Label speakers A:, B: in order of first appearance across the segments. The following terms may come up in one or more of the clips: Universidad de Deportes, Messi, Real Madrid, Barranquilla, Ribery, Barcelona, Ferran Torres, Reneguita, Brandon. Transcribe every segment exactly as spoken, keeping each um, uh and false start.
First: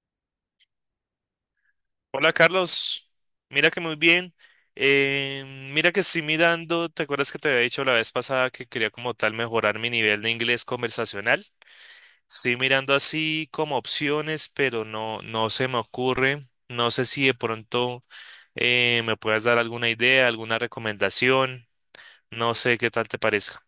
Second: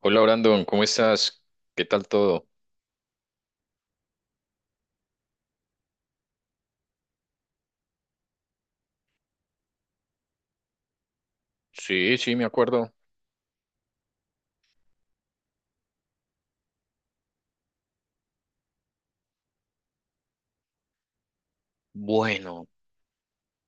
A: Hola Brandon, ¿cómo estás? ¿Qué tal
B: Hola
A: todo?
B: Carlos, mira que muy bien. Eh, mira que estoy mirando, ¿te acuerdas que te había dicho la vez pasada que quería como tal mejorar mi nivel de inglés conversacional?
A: Sí, sí, me
B: Estoy
A: acuerdo.
B: mirando así como opciones, pero no, no se me ocurre. No sé si de pronto eh, me puedas dar alguna idea, alguna recomendación. No
A: Bueno,
B: sé qué tal te parezca.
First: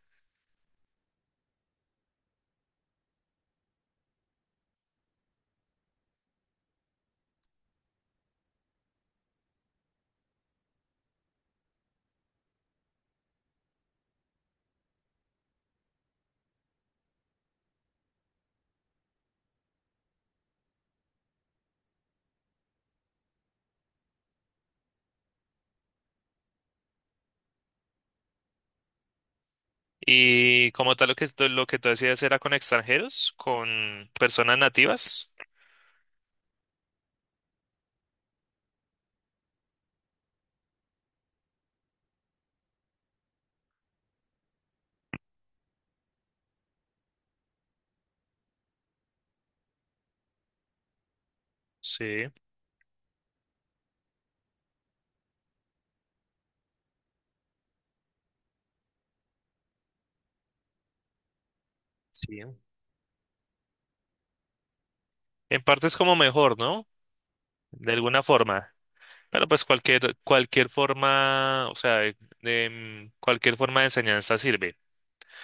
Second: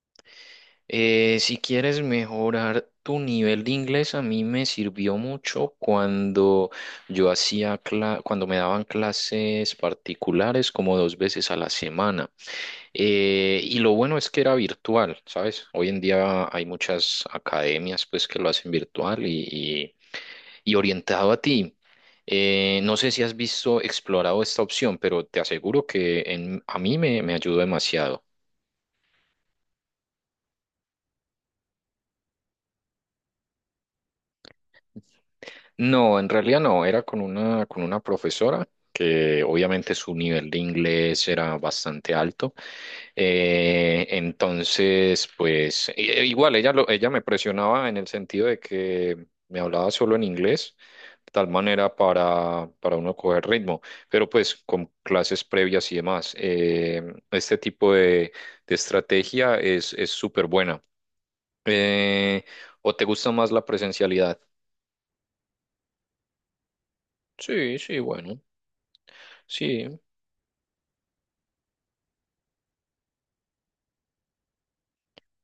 A: eh, si quieres mejorar tu nivel de inglés, a mí me sirvió mucho cuando yo hacía cla- cuando me daban clases particulares como dos veces a la semana. Eh, y lo bueno es que era virtual, ¿sabes? Hoy en día hay muchas academias pues que lo hacen virtual y, y orientado a ti. Eh, no sé si has visto, explorado esta opción, pero te aseguro que en- a mí me, me ayudó demasiado.
B: Y como tal lo que, tú- lo que tú decías era con extranjeros, con personas nativas.
A: No, en realidad no, era con una, con una profesora que obviamente su nivel de inglés era bastante alto. Eh, entonces, pues i- e- igual ella, lo, ella me presionaba en el sentido de que me hablaba solo en inglés, de tal manera
B: Sí,
A: para, para uno coger ritmo, pero pues con clases previas y demás. Eh, este tipo de, de estrategia es, es súper buena.
B: sí.
A: Eh, ¿O te gusta más la presencialidad?
B: En parte es como mejor, ¿no?,
A: Sí,
B: de
A: sí,
B: alguna
A: bueno,
B: forma. Pero pues
A: sí,
B: cualquier, cualquier forma, o sea, de- de, mm, cualquier forma de enseñanza sirve,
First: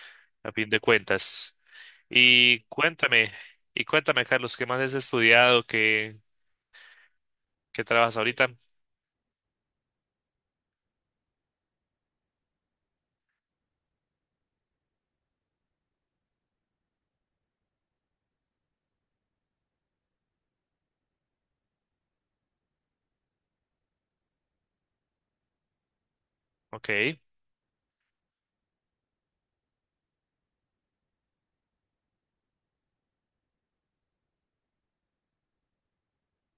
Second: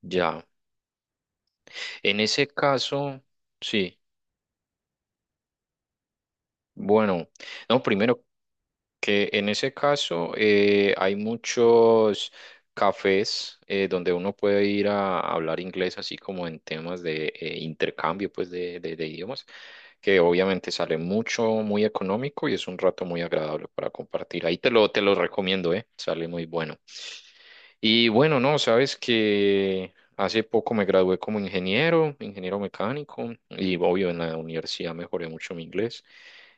A: ya.
B: a fin de cuentas.
A: En ese
B: Y
A: caso,
B: cuéntame, y
A: sí.
B: cuéntame, Carlos, ¿qué más has estudiado? ¿Qué,
A: Bueno, no,
B: qué trabajas
A: primero,
B: ahorita?
A: que en ese caso eh, hay muchos cafés eh, donde uno puede ir a hablar inglés, así como en temas de eh, intercambio pues de, de- de idiomas, que obviamente sale mucho, muy económico y es un rato muy agradable para compartir. Ahí te lo, te lo recomiendo, eh, sale muy bueno.
B: Ok,
A: Y bueno, no, sabes que hace poco me gradué como ingeniero, ingeniero mecánico, y obvio en la universidad mejoré mucho mi inglés.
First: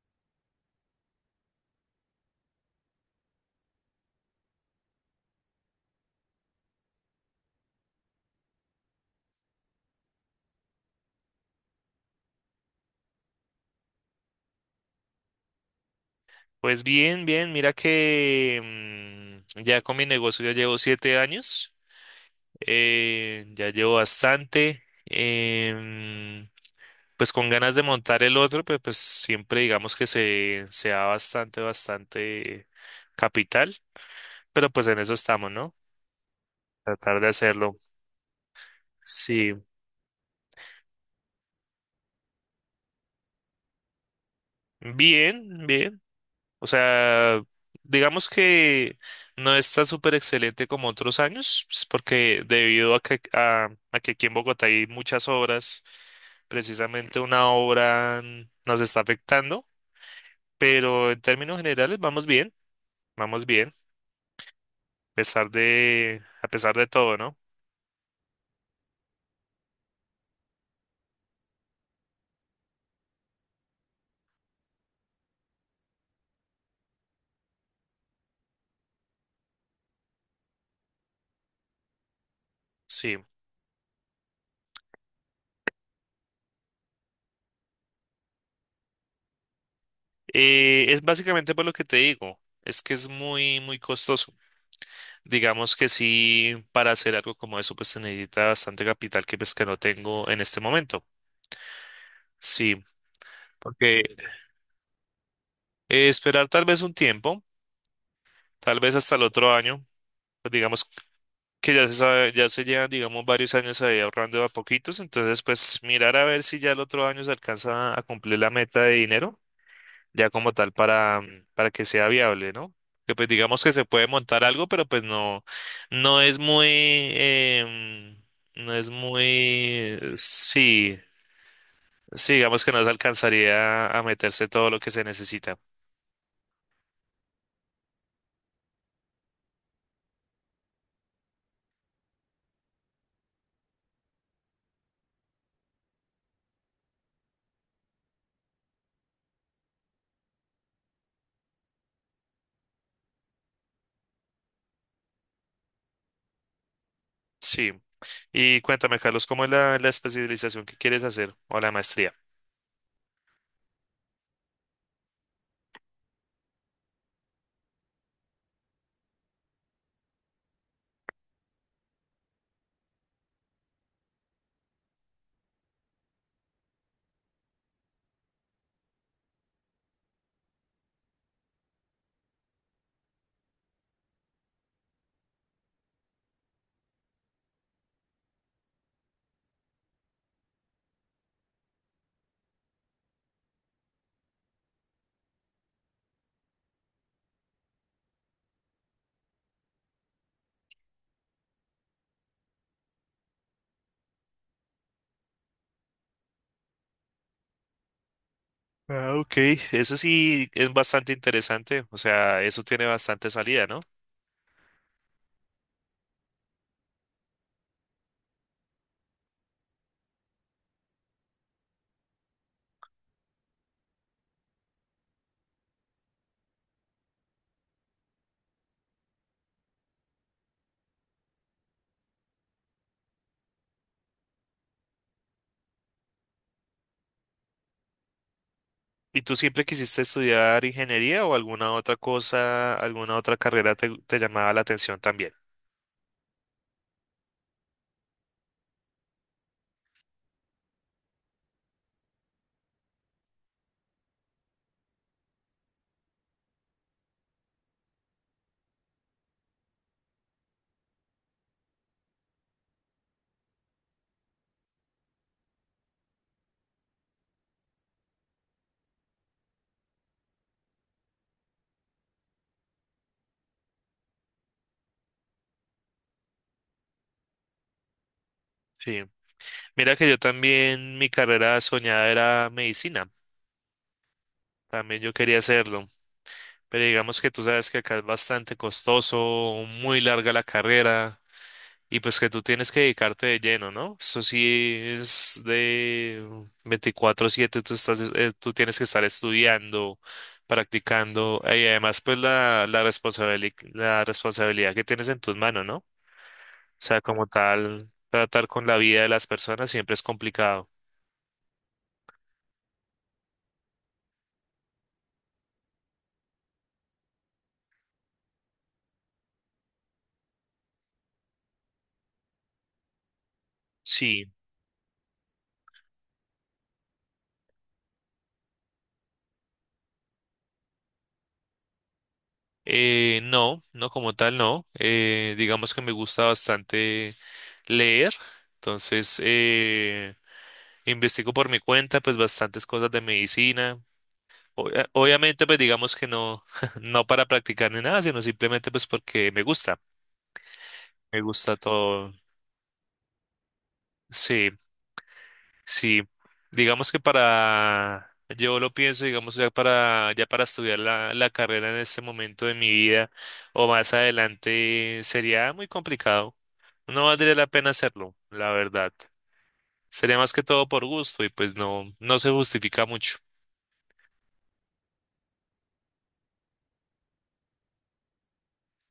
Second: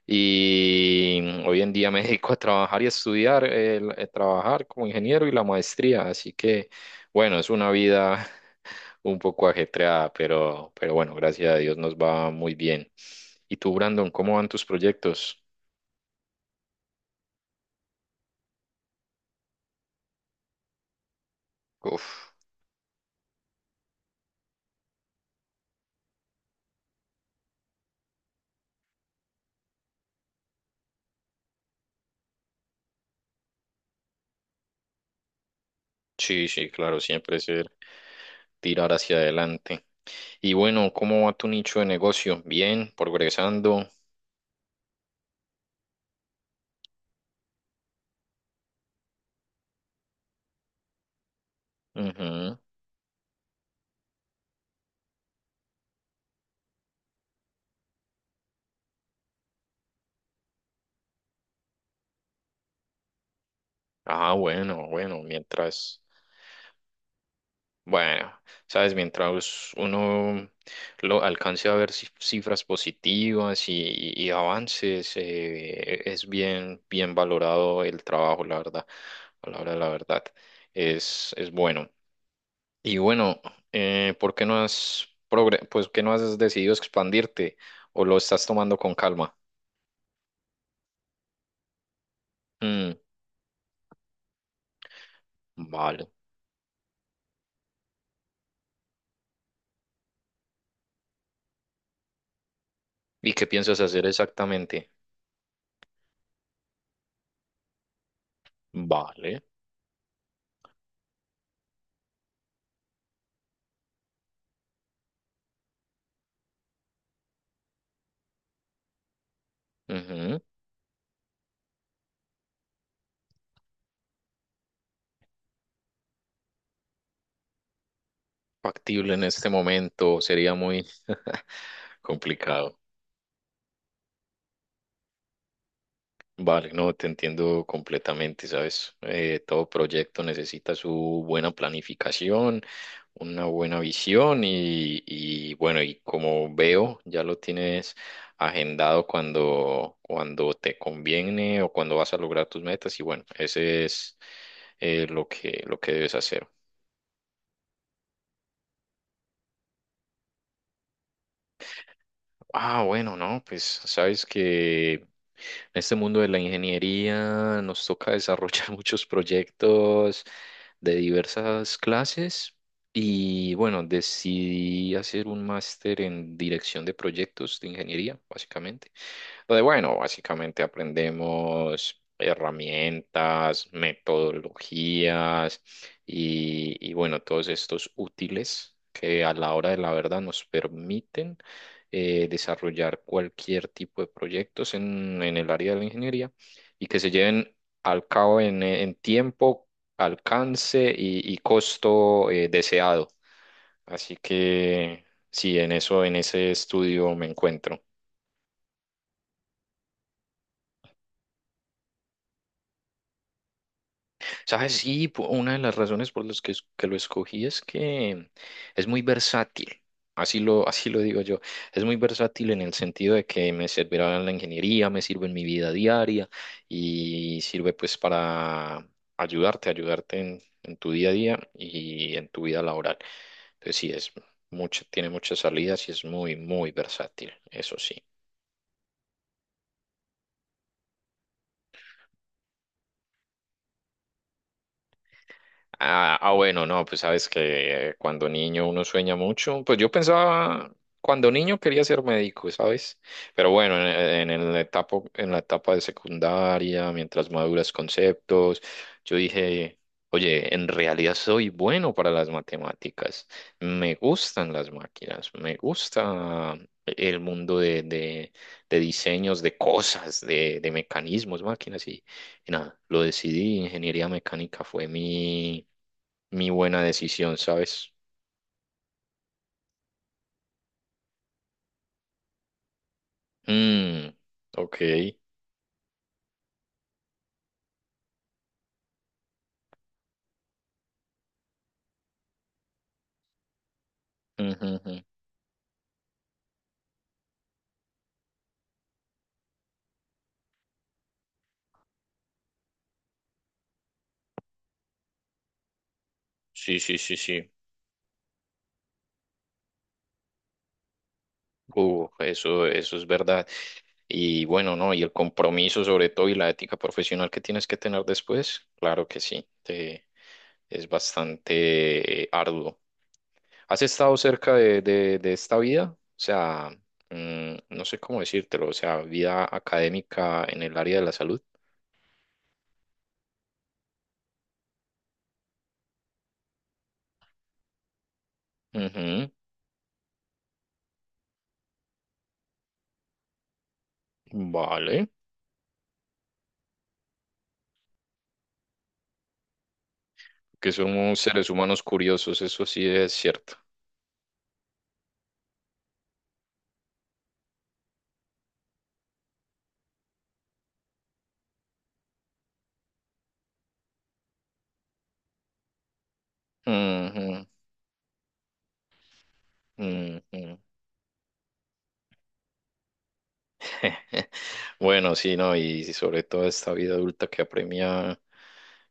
A: Y hoy en día me dedico a trabajar y a estudiar, el, a trabajar como ingeniero y la maestría. Así que, bueno, es una vida un poco ajetreada, pero, pero bueno, gracias a Dios nos va muy bien. ¿Y tú, Brandon, cómo van tus proyectos?
B: pues bien, bien, mira que mm, ya con mi negocio ya llevo siete años,
A: Uf,
B: eh, ya llevo bastante. em, pues con ganas de montar el otro, pues, pues siempre digamos que se, se da bastante, bastante capital, pero pues en eso estamos, ¿no?
A: sí, sí, claro,
B: Tratar de
A: siempre es el
B: hacerlo.
A: tirar hacia
B: Sí,
A: adelante. Y bueno, ¿cómo va tu nicho de negocio? Bien, progresando.
B: bien, bien. O sea, digamos que no está súper excelente como otros años, pues, porque
A: Ujú.
B: debido a que, a, a que aquí en Bogotá hay muchas obras, precisamente una obra mm, nos está afectando, pero en términos generales vamos bien, vamos bien.
A: Ah, bueno, bueno,
B: pesar
A: mientras,
B: de, a pesar de todo, ¿no?
A: bueno, sabes, mientras uno lo alcance a ver cif- cifras positivas y, y y avances, eh, es bien, bien valorado el trabajo, la verdad, a la hora de la verdad, es, es bueno. Y
B: Sí.
A: bueno, eh, ¿por qué no has progre- pues, qué no has decidido expandirte o lo estás tomando con calma?
B: Eh, es básicamente por lo que te digo, es
A: Mm,
B: que es muy, muy costoso. Digamos que
A: vale.
B: sí, para hacer algo como eso, pues se necesita bastante capital que pues que no tengo en este momento. Sí,
A: ¿Y qué piensas
B: porque
A: hacer exactamente?
B: eh, esperar tal vez un tiempo, tal vez hasta el
A: Vale,
B: otro año, pues digamos que ya se sabe, ya se llevan, digamos, varios años ahí ahorrando a poquitos, entonces pues mirar a ver si ya el otro año se alcanza a cumplir la meta de dinero ya
A: ujú.
B: como tal para, mm, para que sea viable, ¿no? Que pues digamos que se puede montar algo, pero pues no, no es muy, em, no es
A: Factible en este
B: muy,
A: momento sería muy
B: sí, sí, digamos que
A: complicado.
B: no se alcanzaría a meterse todo lo que se necesita.
A: Vale, no, te entiendo completamente, ¿sabes? Eh, todo proyecto necesita su buena planificación, una buena visión y, y bueno, y como veo, ya lo tienes agendado cuando, cuando te conviene o cuando vas a lograr tus metas y bueno, ese es eh, lo que, lo que debes hacer.
B: Sí. Y cuéntame, Carlos, ¿cómo es la, la especialización que quieres hacer o la maestría?
A: Ah, bueno, no, pues sabes que en este mundo de la ingeniería nos toca desarrollar muchos proyectos de diversas clases y bueno, decidí hacer un máster en dirección de proyectos de ingeniería, básicamente. Pues bueno, básicamente aprendemos herramientas, metodologías y, y bueno, todos estos útiles que a la hora de la verdad nos permiten eh, desarrollar cualquier tipo de proyectos en, en el área de la ingeniería y que se lleven al cabo en, en tiempo, alcance y, y costo eh, deseado. Así que sí, en eso, en ese estudio me encuentro.
B: Ah, ok. Eso sí es bastante interesante. O sea, eso tiene bastante salida, ¿no?
A: ¿Sabes? Sí, po- una de las razones por las que, es- que lo escogí es que es muy versátil. Así lo, así lo digo yo. Es muy versátil en el sentido de que me servirá en la ingeniería, me sirve en mi vida diaria y sirve pues para ayudarte, ayudarte en, en tu día a día y en tu vida laboral. Entonces sí, es mucho, tiene muchas salidas y es muy, muy versátil, eso sí.
B: ¿Y tú siempre quisiste estudiar ingeniería o alguna otra cosa, alguna otra carrera te, te llamaba la atención también?
A: Ah, ah, bueno, no, pues sabes que eh, cuando niño uno sueña mucho. Pues yo pensaba, cuando niño quería ser médico, ¿sabes? Pero bueno, en, eh, en el etapa, en la etapa de secundaria, mientras maduras conceptos, yo dije, oye, en realidad soy bueno para las matemáticas. Me gustan las máquinas, me gusta el mundo de, de, de diseños, de cosas, de, de mecanismos, máquinas y y nada, lo decidí. Ingeniería mecánica fue mi mi buena decisión, ¿sabes?
B: Sí. Mira que yo también, mi carrera soñada era medicina.
A: Mm, ok.
B: También yo quería hacerlo. Pero digamos que tú sabes que acá es bastante costoso, muy larga la carrera. Y pues que tú tienes que dedicarte de lleno, ¿no? Eso
A: Ujú,
B: sí
A: ujú.
B: es de veinticuatro siete tú estás, eh, tú tienes que estar estudiando, practicando, y además pues la, la responsabili- la responsabilidad que tienes en tus manos, ¿no? O
A: Sí, sí,
B: sea,
A: sí,
B: como
A: sí.
B: tal, tratar con la vida de las personas siempre es complicado.
A: Uh, eso, eso es verdad. Y bueno, ¿no? Y el compromiso sobre todo y la ética profesional que tienes que tener después, claro que sí, te- es bastante eh, arduo. ¿Has estado
B: Sí.
A: cerca de, de, de esta vida? O sea, mm, no sé cómo decírtelo, o sea, vida académica en el área de la salud.
B: Eh, no, no como tal, no. Eh, digamos que me gusta bastante leer, entonces
A: Ujú.
B: eh, investigo por mi cuenta pues bastantes cosas de medicina. Obvia-
A: Vale,
B: Obviamente, pues digamos que no, no para practicar ni nada, sino simplemente pues porque me gusta,
A: que somos
B: me
A: seres
B: gusta
A: humanos
B: todo.
A: curiosos, eso sí es cierto.
B: Sí, sí. Digamos que para, yo lo pienso, digamos ya para, ya para estudiar la, la carrera en este momento de mi vida o más adelante sería muy complicado. No valdría la
A: Ujú,
B: pena hacerlo, la verdad. Sería más que
A: ujú.
B: todo por gusto y pues no, no se justifica mucho.
A: Bueno, sí, no, y sobre todo esta vida adulta que apremia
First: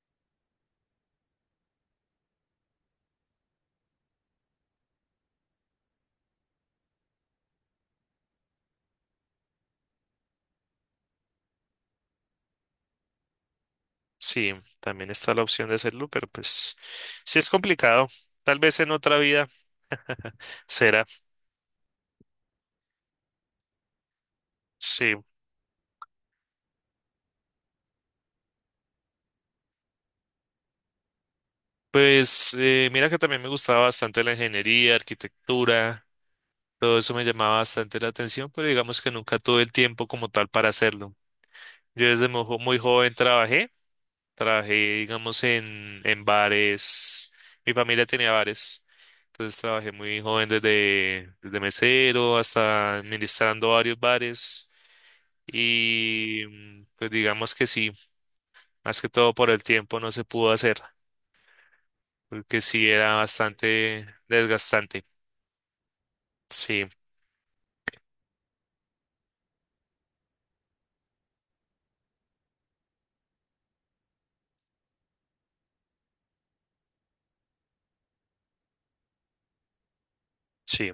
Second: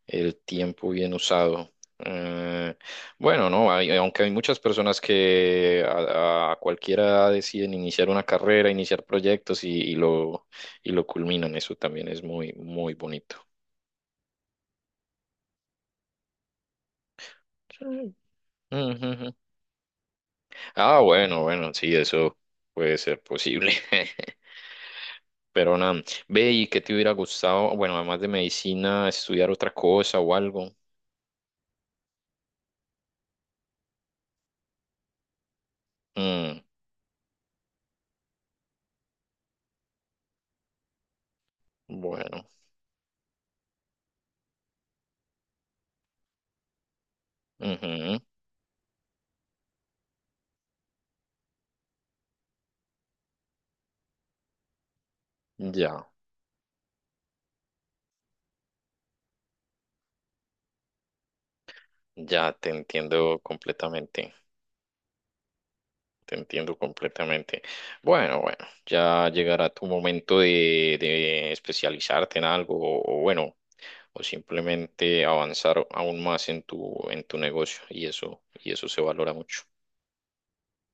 A: el tiempo bien usado. Eh, bueno, no, hay- aunque hay muchas personas que a, a cualquier edad deciden iniciar una carrera, iniciar proyectos y, y lo, y lo culminan, eso también es muy, muy bonito.
B: Sí, también está la opción de hacerlo, pero pues sí es complicado.
A: Sí.
B: Tal
A: Ujú,
B: vez en otra
A: ujú.
B: vida.
A: Ah,
B: Será,
A: bueno, bueno, sí, eso puede ser posible.
B: sí.
A: Pero nada, ve y qué te hubiera gustado, bueno, además de medicina, estudiar otra cosa o algo.
B: Pues eh, mira que también me gustaba bastante la ingeniería, arquitectura,
A: Mm,
B: todo eso me llamaba bastante la atención, pero digamos que nunca tuve el tiempo como tal para hacerlo. Yo desde muy,
A: bueno,
B: jo- muy joven trabajé, trabajé digamos en, en bares, mi familia
A: ujú,
B: tenía bares, entonces trabajé muy joven desde, desde mesero hasta administrando varios bares
A: ya,
B: y mm, pues digamos que sí, más que todo por el tiempo no se pudo hacer.
A: ya
B: Porque
A: te
B: sí era
A: entiendo
B: bastante
A: completamente,
B: desgastante.
A: te entiendo
B: Sí,
A: completamente. Bueno, bueno, ya llegará tu momento de, de especializarte en algo o, o bueno, o simplemente avanzar aún más en tu, en tu negocio y eso, y eso se valora mucho.
B: sí,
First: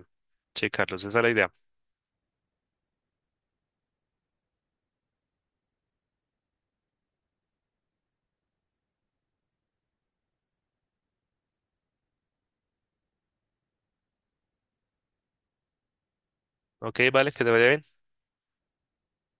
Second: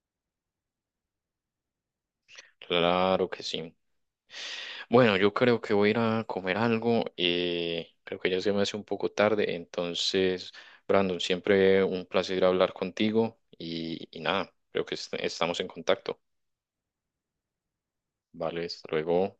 B: sí, Carlos, esa es la idea.
A: Claro que sí. Bueno, yo creo que voy a ir a comer algo. Eh, creo que ya se me hace un poco tarde. Entonces, Brandon, siempre un placer hablar contigo y, y nada, creo que est- estamos en contacto.
B: Ok, vale, que te vaya bien.
A: Vale, hasta luego.